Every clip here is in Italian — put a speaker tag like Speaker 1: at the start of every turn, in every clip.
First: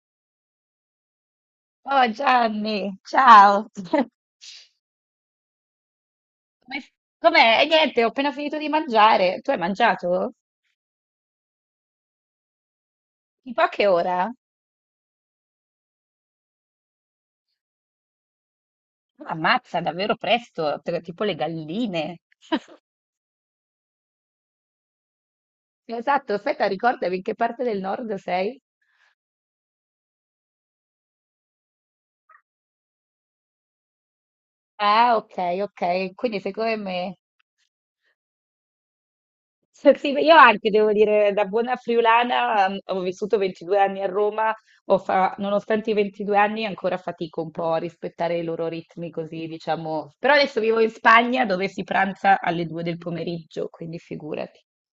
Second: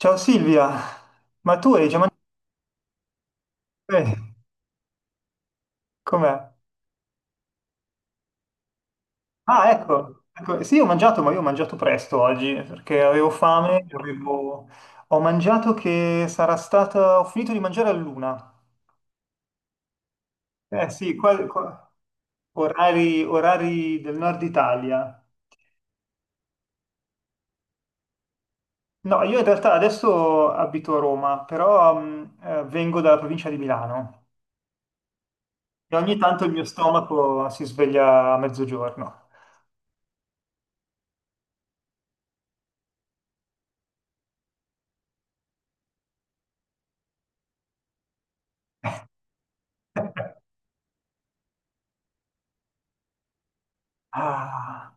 Speaker 1: Ciao Silvia, ma tu hai già
Speaker 2: Oh
Speaker 1: mangiato?
Speaker 2: Gianni, ciao.
Speaker 1: Eh, Com'è?
Speaker 2: Come- Com'è? E niente, ho appena finito di mangiare. Tu hai mangiato?
Speaker 1: Ecco, sì, ho mangiato, ma io ho mangiato presto oggi perché avevo
Speaker 2: Tipo a
Speaker 1: fame,
Speaker 2: che ora?
Speaker 1: ho mangiato che sarà stata, ho finito di mangiare all'una.
Speaker 2: Ah, ammazza, davvero presto,
Speaker 1: Eh sì,
Speaker 2: tipo le galline.
Speaker 1: orari, orari del nord Italia.
Speaker 2: Esatto, aspetta, ricordami in che parte del nord sei?
Speaker 1: No, io in realtà adesso abito a Roma, però vengo dalla provincia di Milano
Speaker 2: Ah, ok,
Speaker 1: e
Speaker 2: ok,
Speaker 1: ogni
Speaker 2: quindi
Speaker 1: tanto
Speaker 2: sei
Speaker 1: il mio
Speaker 2: come me.
Speaker 1: stomaco si sveglia a mezzogiorno.
Speaker 2: S sì, io anche devo dire, da buona friulana, ho vissuto 22 anni a Roma, ho fa nonostante i 22 anni ancora fatico un po' a rispettare i loro ritmi così, diciamo, però adesso vivo in Spagna dove si pranza alle 2 del pomeriggio, quindi figurati.
Speaker 1: Ah,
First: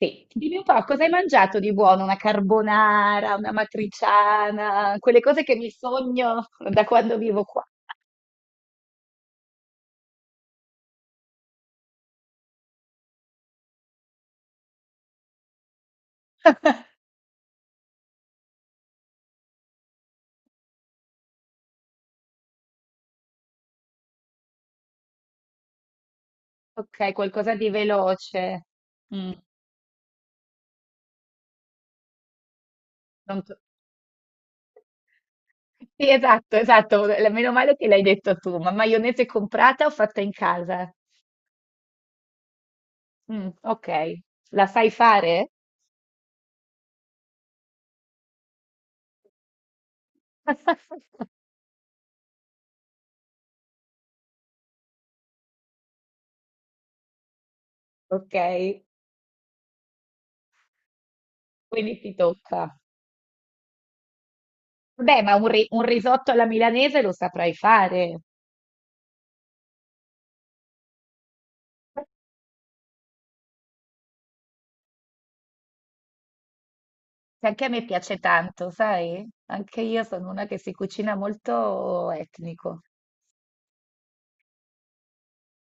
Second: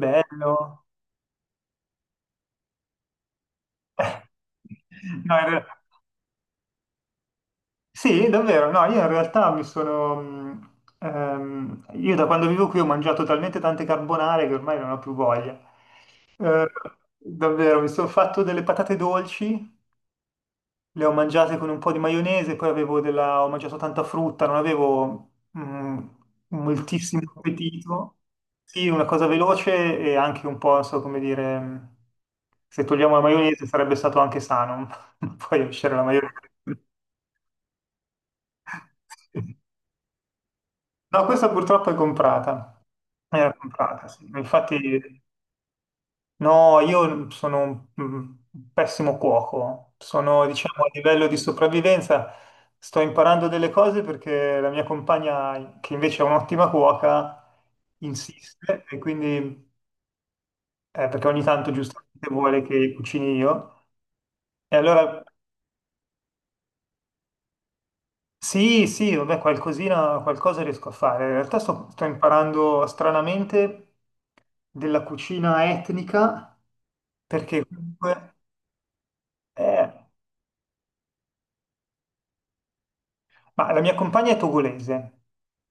Speaker 2: Sì, dimmi un po' cosa hai mangiato di buono? Una carbonara, una matriciana, quelle
Speaker 1: No,
Speaker 2: cose
Speaker 1: in
Speaker 2: che mi
Speaker 1: realtà-
Speaker 2: sogno da quando vivo qua.
Speaker 1: Sì, davvero, no, io in realtà mi sono... io da quando vivo qui ho mangiato talmente tante carbonare che ormai non ho più voglia. Eh, davvero, mi sono fatto delle patate dolci, le ho mangiate con un po' di maionese, poi avevo della... ho mangiato tanta frutta, non avevo
Speaker 2: Okay,
Speaker 1: moltissimo
Speaker 2: qualcosa di
Speaker 1: appetito.
Speaker 2: veloce.
Speaker 1: Sì, una cosa
Speaker 2: Mh,
Speaker 1: veloce e anche un po', non so come dire, se togliamo la
Speaker 2: non t
Speaker 1: maionese sarebbe stato anche sano, ma poi uscire la
Speaker 2: Sì,
Speaker 1: maionese.
Speaker 2: esatto, esatto. Meno male che l'hai detto tu, ma maionese comprata o fatta in casa?
Speaker 1: No, questa purtroppo è comprata.
Speaker 2: Mm,
Speaker 1: Era
Speaker 2: ok,
Speaker 1: comprata, sì.
Speaker 2: la
Speaker 1: Infatti,
Speaker 2: sai fare?
Speaker 1: no, io sono un un pessimo cuoco. Sono, diciamo, a livello di sopravvivenza, sto imparando delle cose perché la mia compagna, che invece è un'ottima cuoca,
Speaker 2: Ok,
Speaker 1: insiste e quindi, perché ogni tanto
Speaker 2: quindi ti
Speaker 1: giustamente vuole
Speaker 2: tocca.
Speaker 1: che cucini io. E
Speaker 2: Beh,
Speaker 1: allora
Speaker 2: ma un risotto alla milanese lo saprai fare.
Speaker 1: sì, sì, vabbè, qualcosina, qualcosa riesco a fare. In realtà sto,
Speaker 2: Che
Speaker 1: sto imparando stranamente della cucina etnica,
Speaker 2: Anche
Speaker 1: perché
Speaker 2: a me piace
Speaker 1: comunque...
Speaker 2: tanto, sai? Anche
Speaker 1: eh,
Speaker 2: io sono una che si cucina molto etnico.
Speaker 1: ma la mia compagna è togolese,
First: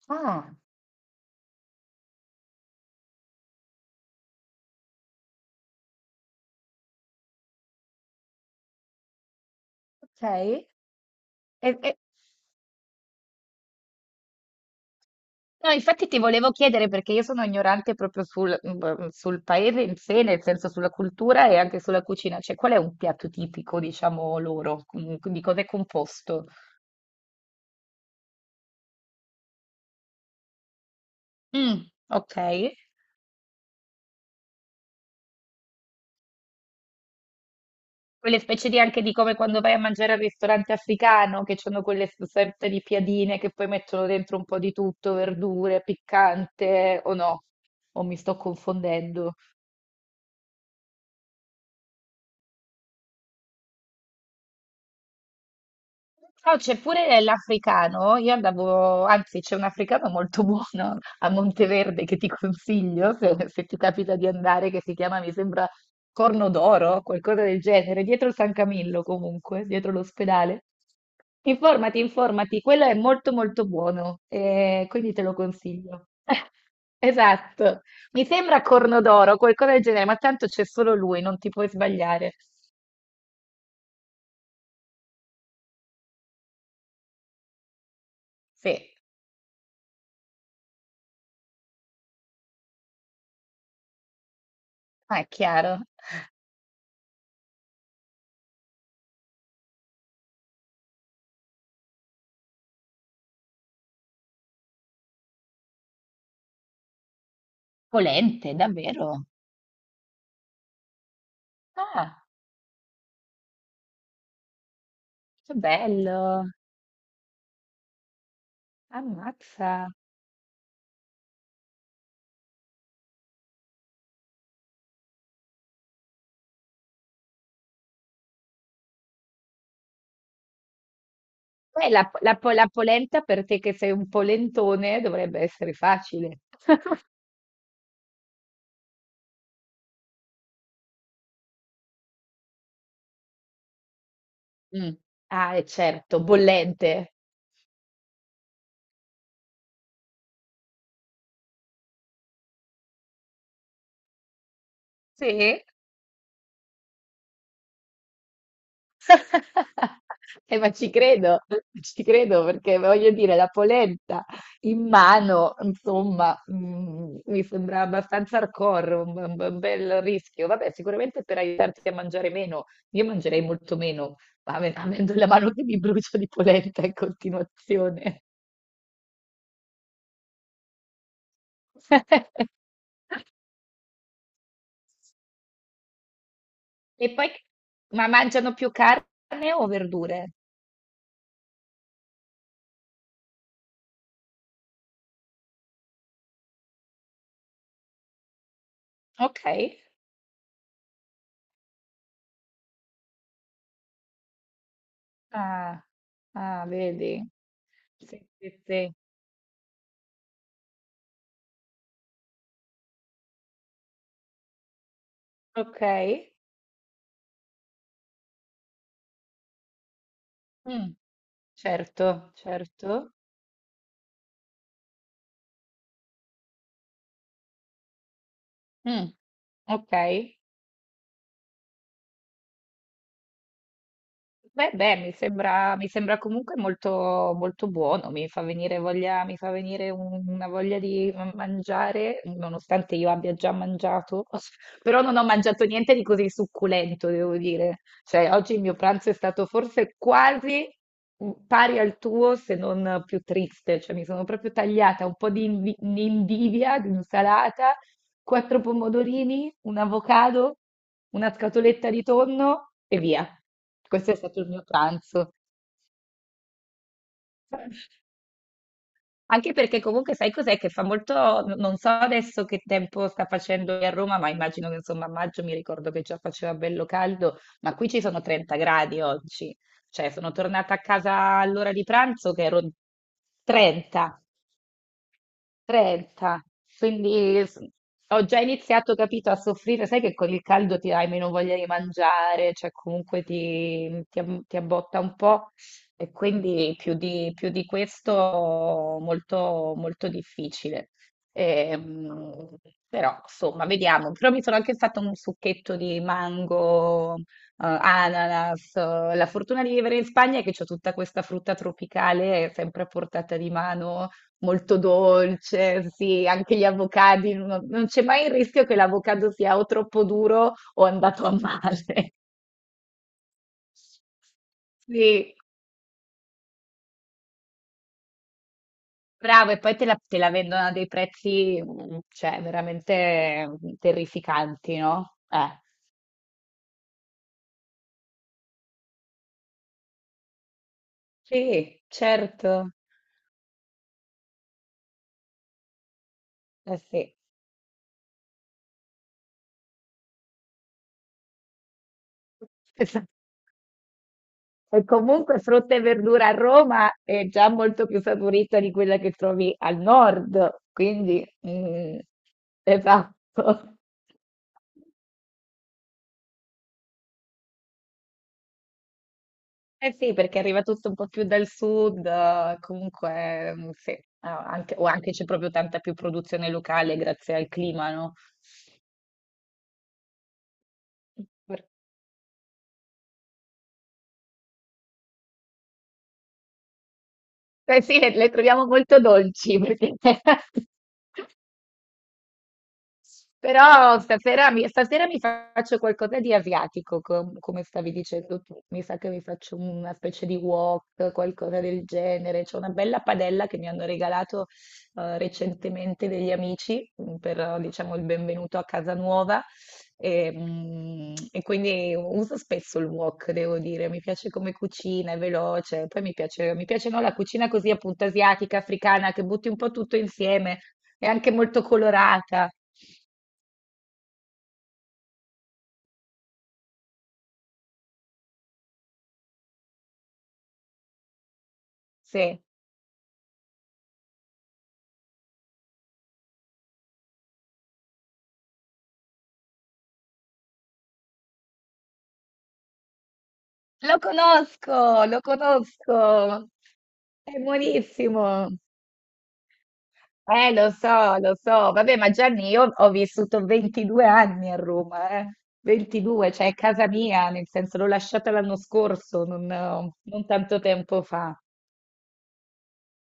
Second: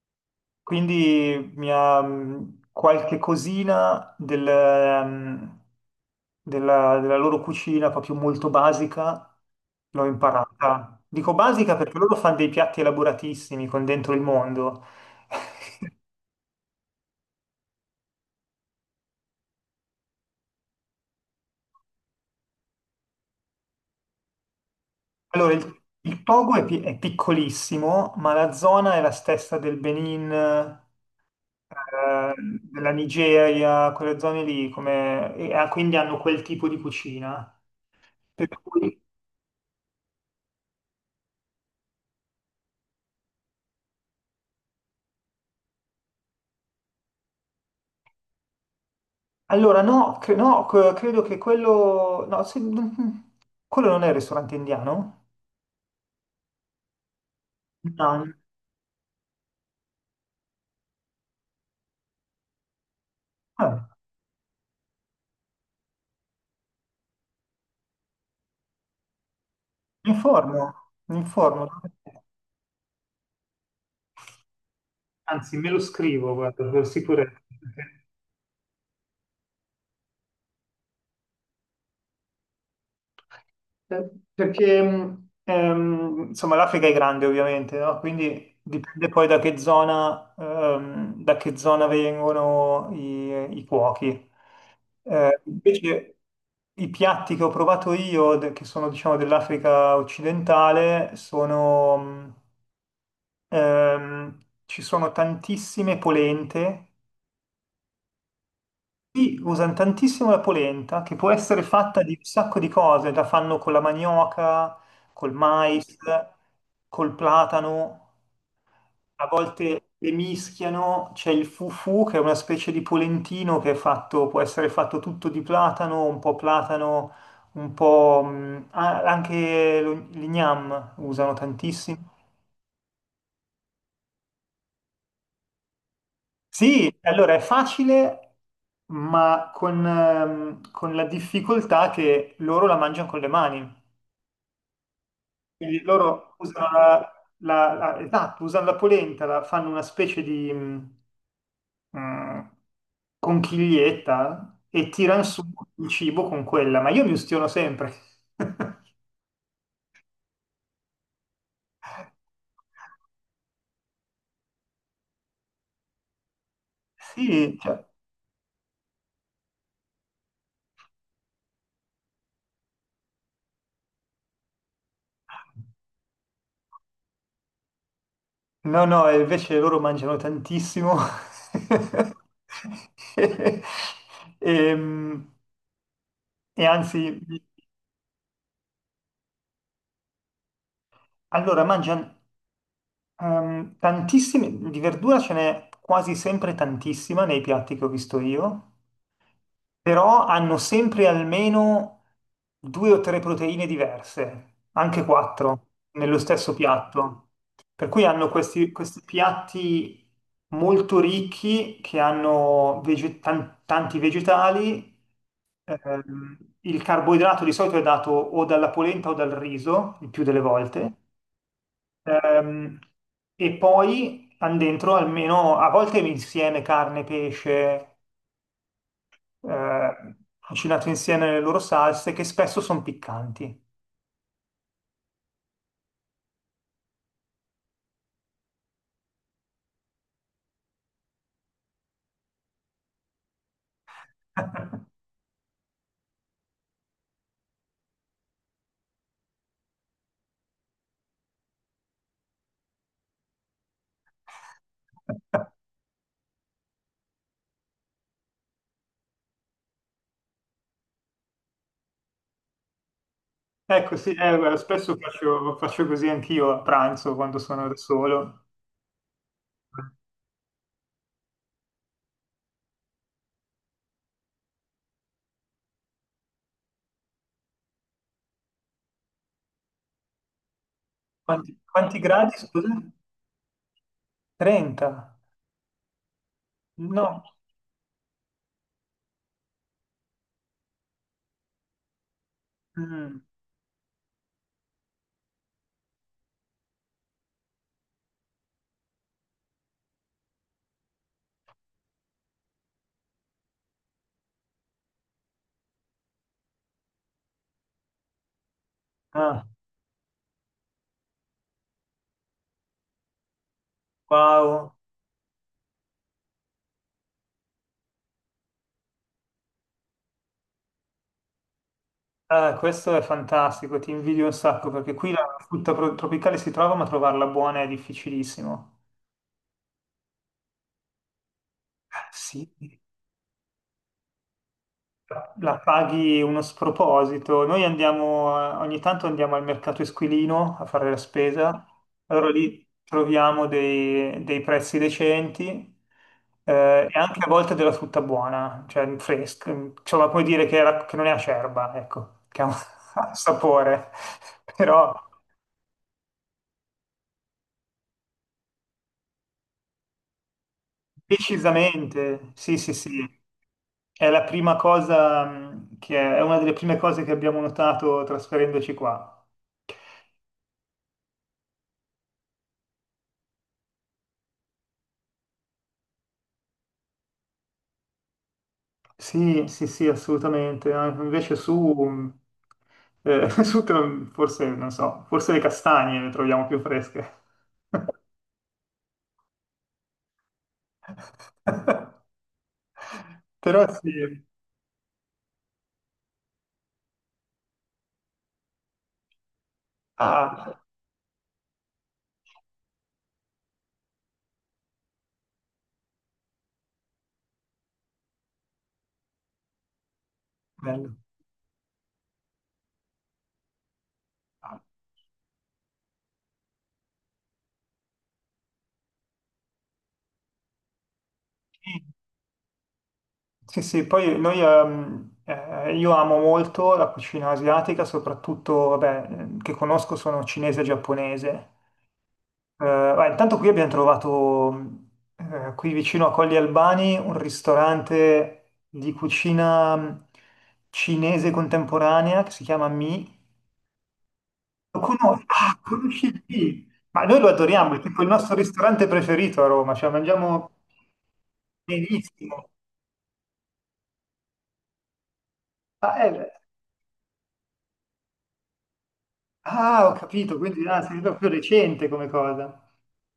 Speaker 2: Ah,
Speaker 1: quindi mi ha qualche cosina della loro cucina, proprio molto basica, l'ho
Speaker 2: ok.
Speaker 1: imparata. Dico
Speaker 2: E,
Speaker 1: basica
Speaker 2: e-
Speaker 1: perché loro fanno dei piatti elaboratissimi con dentro il mondo.
Speaker 2: No, infatti ti volevo chiedere perché io sono ignorante proprio sul, sul paese in sé, nel senso sulla cultura e anche sulla cucina. Cioè, qual è un piatto tipico, diciamo, loro? Di
Speaker 1: Allora,
Speaker 2: cosa è
Speaker 1: il
Speaker 2: composto?
Speaker 1: Togo è, è piccolissimo, ma la zona è la stessa del Benin,
Speaker 2: Mm, ok.
Speaker 1: della Nigeria, quelle zone lì, come, e ah, quindi hanno quel tipo di cucina.
Speaker 2: Quelle
Speaker 1: Per
Speaker 2: specie di
Speaker 1: cui-
Speaker 2: anche di come quando vai a mangiare al ristorante africano, che hanno quelle sorte di piadine che poi mettono dentro un po' di tutto, verdure, piccante, o no? O mi sto confondendo?
Speaker 1: allora, no, cre- no, c- credo che quello... No, quello non è il ristorante indiano?
Speaker 2: No, c'è pure l'africano.
Speaker 1: No,
Speaker 2: Io andavo, anzi, c'è un africano molto buono a Monteverde che ti consiglio se, se ti
Speaker 1: eh,
Speaker 2: capita di andare, che si chiama, mi sembra, Corno d'Oro, qualcosa del genere, dietro San Camillo comunque, dietro
Speaker 1: mi informo,
Speaker 2: l'ospedale.
Speaker 1: mi informo.
Speaker 2: Informati, informati, quello è molto molto buono, quindi te lo
Speaker 1: Anzi, me lo
Speaker 2: consiglio.
Speaker 1: scrivo, guarda, per sicurezza.
Speaker 2: Esatto, mi sembra Corno d'Oro, qualcosa del genere, ma tanto c'è solo lui, non ti puoi sbagliare.
Speaker 1: Perché insomma l'Africa è grande ovviamente, no? Quindi
Speaker 2: Sì,
Speaker 1: dipende poi da che zona vengono i cuochi.
Speaker 2: ma è chiaro.
Speaker 1: Invece i piatti che ho provato io, che sono diciamo dell'Africa occidentale, sono, ehm, ci sono tantissime polente.
Speaker 2: Polente, davvero?
Speaker 1: Qui usano tantissimo la polenta, che può essere fatta di un
Speaker 2: Ah,
Speaker 1: sacco di cose, la fanno con la manioca, col
Speaker 2: che
Speaker 1: mais,
Speaker 2: bello!
Speaker 1: col platano, a
Speaker 2: Ammazza!
Speaker 1: volte le mischiano, c'è il fufu che è una specie di polentino che è fatto, può essere fatto tutto di platano, un po' anche l'ignam usano
Speaker 2: Beh,
Speaker 1: tantissimo.
Speaker 2: la polenta per te che sei un polentone dovrebbe essere facile.
Speaker 1: Sì, allora è facile, ma con la difficoltà che loro la mangiano con le mani.
Speaker 2: Mm. Ah, è
Speaker 1: Quindi
Speaker 2: certo,
Speaker 1: loro usano
Speaker 2: bollente.
Speaker 1: la, esatto, usano la polenta, la fanno una specie di mh, conchiglietta e tirano su
Speaker 2: Sì.
Speaker 1: il cibo con quella, ma io mi ustiono sempre.
Speaker 2: Ma ci credo perché voglio dire, la polenta in mano, insomma, mi
Speaker 1: Sì,
Speaker 2: sembra
Speaker 1: cioè,
Speaker 2: abbastanza hardcore, un bel rischio. Vabbè, sicuramente per aiutarti a mangiare meno, io mangerei molto meno, ma avendo la mano che mi brucia di polenta in continuazione.
Speaker 1: no, no, e invece loro mangiano tantissimo. E, ehm, e
Speaker 2: E
Speaker 1: anzi,
Speaker 2: poi, ma mangiano più carne o verdure?
Speaker 1: allora mangiano tantissime, di verdura ce n'è quasi sempre tantissima nei piatti che ho visto io.
Speaker 2: Ok.
Speaker 1: Però hanno sempre almeno 2 o 3 proteine diverse, anche 4,
Speaker 2: Ah,
Speaker 1: nello stesso
Speaker 2: ah, vedi.
Speaker 1: piatto. Per cui
Speaker 2: Sì,
Speaker 1: hanno
Speaker 2: sì,
Speaker 1: questi,
Speaker 2: sì.
Speaker 1: questi piatti molto ricchi che hanno tanti vegetali.
Speaker 2: Ok.
Speaker 1: Il carboidrato di solito è dato o dalla polenta o dal riso, il più delle
Speaker 2: Mm,
Speaker 1: volte.
Speaker 2: certo,
Speaker 1: Ehm,
Speaker 2: certo.
Speaker 1: e poi hanno dentro almeno, a volte insieme carne, pesce,
Speaker 2: Mm, ok.
Speaker 1: cucinato insieme le loro salse che spesso sono piccanti.
Speaker 2: Beh, beh, mi sembra comunque molto, molto buono, mi fa venire voglia, mi fa venire una voglia di mangiare, nonostante io abbia già mangiato, però non ho mangiato niente di così succulento, devo dire. Cioè, oggi il mio pranzo è stato forse quasi pari al tuo, se non più triste, cioè mi sono proprio tagliata un po' di invidia, di insalata. Quattro pomodorini, un avocado, una scatoletta di tonno e via.
Speaker 1: Ecco, sì,
Speaker 2: Questo è stato il
Speaker 1: guarda,
Speaker 2: mio
Speaker 1: spesso
Speaker 2: pranzo.
Speaker 1: faccio così anch'io a pranzo quando sono da solo.
Speaker 2: Anche perché comunque sai cos'è che fa molto, non so adesso che tempo sta facendo qui a Roma, ma immagino che insomma a maggio mi ricordo che già faceva bello caldo, ma qui ci sono 30 gradi oggi, cioè sono tornata a casa
Speaker 1: Quanti,
Speaker 2: all'ora di
Speaker 1: quanti
Speaker 2: pranzo
Speaker 1: gradi,
Speaker 2: che ero in
Speaker 1: scusa?
Speaker 2: 30.
Speaker 1: 30?
Speaker 2: 30,
Speaker 1: No.
Speaker 2: quindi ho già iniziato, capito, a soffrire, sai che con il caldo ti hai meno voglia di mangiare, cioè
Speaker 1: Mm.
Speaker 2: comunque ti abbotta un po' e quindi più di questo molto, molto difficile. Ehm, però insomma, vediamo, però mi sono anche fatto un succhetto di mango, ananas, la
Speaker 1: Ah,
Speaker 2: fortuna di vivere in Spagna è che c'ho tutta questa frutta tropicale sempre a portata di mano
Speaker 1: wow.
Speaker 2: molto dolce, sì, anche gli avocadi, non c'è mai il rischio che l'avocado sia o troppo duro o è andato a male.
Speaker 1: Ah, questo è fantastico, ti invidio un sacco perché qui la
Speaker 2: Sì,
Speaker 1: frutta tropicale si trova, ma trovarla buona è difficilissimo.
Speaker 2: bravo, e poi te la vendono a dei prezzi,
Speaker 1: Ah,
Speaker 2: cioè,
Speaker 1: sì.
Speaker 2: veramente terrificanti, no?
Speaker 1: La paghi uno sproposito. Noi andiamo, ogni tanto andiamo al mercato Esquilino a fare la spesa,
Speaker 2: Sì,
Speaker 1: allora lì
Speaker 2: certo,
Speaker 1: troviamo dei prezzi decenti.
Speaker 2: eh
Speaker 1: Eh, e
Speaker 2: sì.
Speaker 1: anche a volte della frutta buona, cioè fresca, insomma, puoi dire che, che non è acerba, ecco, che ha un ha un sapore,
Speaker 2: E
Speaker 1: però
Speaker 2: comunque frutta e verdura a Roma è già molto più saporita di quella che trovi al nord, quindi
Speaker 1: decisamente, sì, sì, sì,
Speaker 2: esatto.
Speaker 1: è la prima cosa mm, che è una delle prime cose che abbiamo notato trasferendoci qua.
Speaker 2: Eh sì, perché arriva tutto un po' più dal sud, comunque sì, ah, o anche c'è proprio tanta più produzione locale grazie al clima, no?
Speaker 1: Sì, sì, sì, assolutamente. Ah, invece
Speaker 2: Per-
Speaker 1: su, su te forse, non so, forse le castagne le troviamo più fresche.
Speaker 2: Eh sì, le troviamo molto dolci perché sì.
Speaker 1: Però sì,
Speaker 2: Però stasera mi faccio qualcosa di asiatico, come stavi dicendo tu. Mi sa che mi faccio una specie di
Speaker 1: ah,
Speaker 2: wok, qualcosa del genere. C'è una bella padella che mi hanno regalato recentemente degli amici per, diciamo, il benvenuto a casa nuova. E,
Speaker 1: bello.
Speaker 2: mm, e quindi uso spesso il wok, devo dire. Mi piace come cucina, è veloce. Poi mi piace, no, la cucina così appunto asiatica, africana, che butti un po' tutto insieme. È anche molto colorata.
Speaker 1: Sì, sì, poi noi, io amo molto la cucina asiatica, soprattutto, vabbè, che conosco sono cinese e giapponese.
Speaker 2: Sì,
Speaker 1: Beh, intanto qui abbiamo trovato, qui vicino a Colli Albani, un ristorante di cucina cinese contemporanea che si chiama Mi. Lo
Speaker 2: lo
Speaker 1: conosci? Ah, conosci
Speaker 2: conosco,
Speaker 1: Mi? Ma noi lo
Speaker 2: è
Speaker 1: adoriamo, è tipo il nostro
Speaker 2: buonissimo.
Speaker 1: ristorante preferito a Roma, cioè mangiamo
Speaker 2: Lo so, lo so. Vabbè, ma Gianni,
Speaker 1: benissimo.
Speaker 2: io ho vissuto 22 anni a Roma, eh.
Speaker 1: Ah,
Speaker 2: 22, cioè è casa mia, nel senso l'ho lasciata l'anno scorso, non,
Speaker 1: ah, ho
Speaker 2: non
Speaker 1: capito,
Speaker 2: tanto
Speaker 1: quindi ah, sei
Speaker 2: tempo
Speaker 1: proprio
Speaker 2: fa.
Speaker 1: recente come cosa.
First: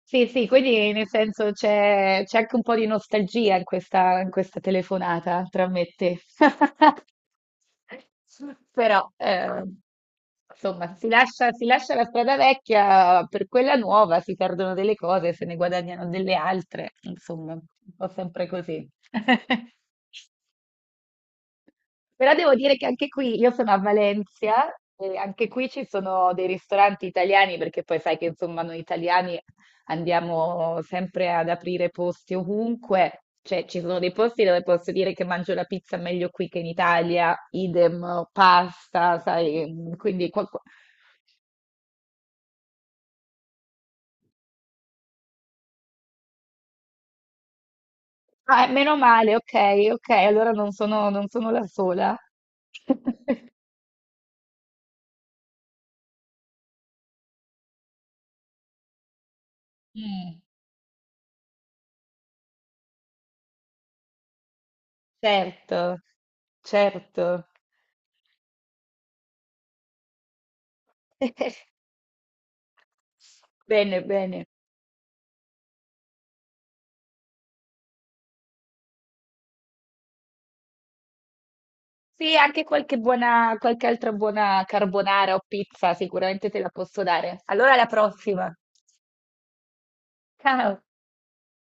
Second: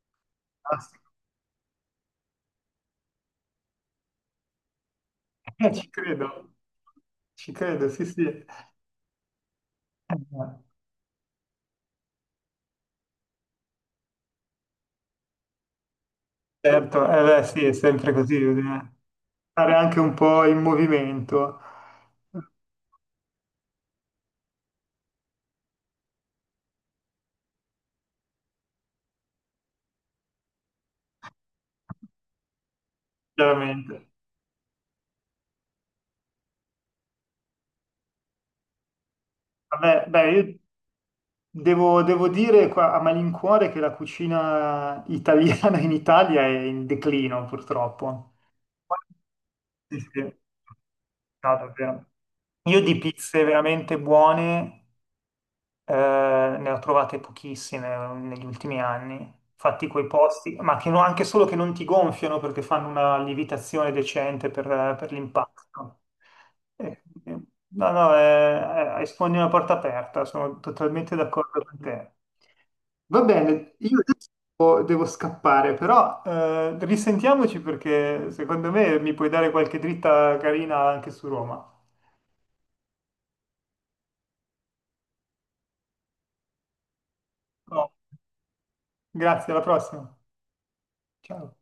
Speaker 2: Sì, sì,
Speaker 1: Ah,
Speaker 2: quindi
Speaker 1: sì.
Speaker 2: nel senso c'è anche un po' di nostalgia in questa, telefonata tra
Speaker 1: Eh,
Speaker 2: me
Speaker 1: ci
Speaker 2: e te.
Speaker 1: credo, ci credo, sì, sì.
Speaker 2: Però,
Speaker 1: Eh,
Speaker 2: insomma, si lascia la strada vecchia per quella nuova, si perdono delle cose, se ne guadagnano delle altre,
Speaker 1: certo, eh beh,
Speaker 2: insomma,
Speaker 1: sì, è
Speaker 2: un po'
Speaker 1: sempre così,
Speaker 2: sempre così.
Speaker 1: bisogna stare anche un po' in movimento,
Speaker 2: Però devo dire che anche qui, io sono a Valencia e anche qui ci sono dei ristoranti italiani, perché poi sai che insomma noi italiani andiamo sempre ad aprire posti ovunque, cioè ci
Speaker 1: chiaramente.
Speaker 2: sono dei posti dove posso dire che mangio la pizza meglio qui che in Italia, idem pasta, sai, mm,
Speaker 1: Vabbè,
Speaker 2: quindi
Speaker 1: beh, io
Speaker 2: qualco-
Speaker 1: devo dire qua a malincuore che la cucina italiana in Italia è in declino, purtroppo.
Speaker 2: Ah, meno male, ok,
Speaker 1: Sì,
Speaker 2: ok,
Speaker 1: sì, no,
Speaker 2: allora non sono, non sono la
Speaker 1: davvero.
Speaker 2: sola.
Speaker 1: Io di pizze veramente buone. Ne ho trovate pochissime negli ultimi anni. Fatti quei
Speaker 2: Mm,
Speaker 1: posti, ma che no- anche solo che non ti gonfiano perché fanno una lievitazione decente per l'impasto.
Speaker 2: certo,
Speaker 1: Eh, eh,
Speaker 2: certo.
Speaker 1: no, no, sfondi una porta aperta, sono totalmente d'accordo con te. Va bene, io
Speaker 2: Bene,
Speaker 1: adesso
Speaker 2: bene.
Speaker 1: devo scappare, però risentiamoci perché secondo me mi puoi dare qualche dritta carina anche su Roma.
Speaker 2: Sì, anche qualche buona, qualche altra buona carbonara o pizza sicuramente te la posso dare. Allora alla
Speaker 1: No.
Speaker 2: prossima.
Speaker 1: Grazie, alla prossima.
Speaker 2: Ciao.
Speaker 1: Ciao.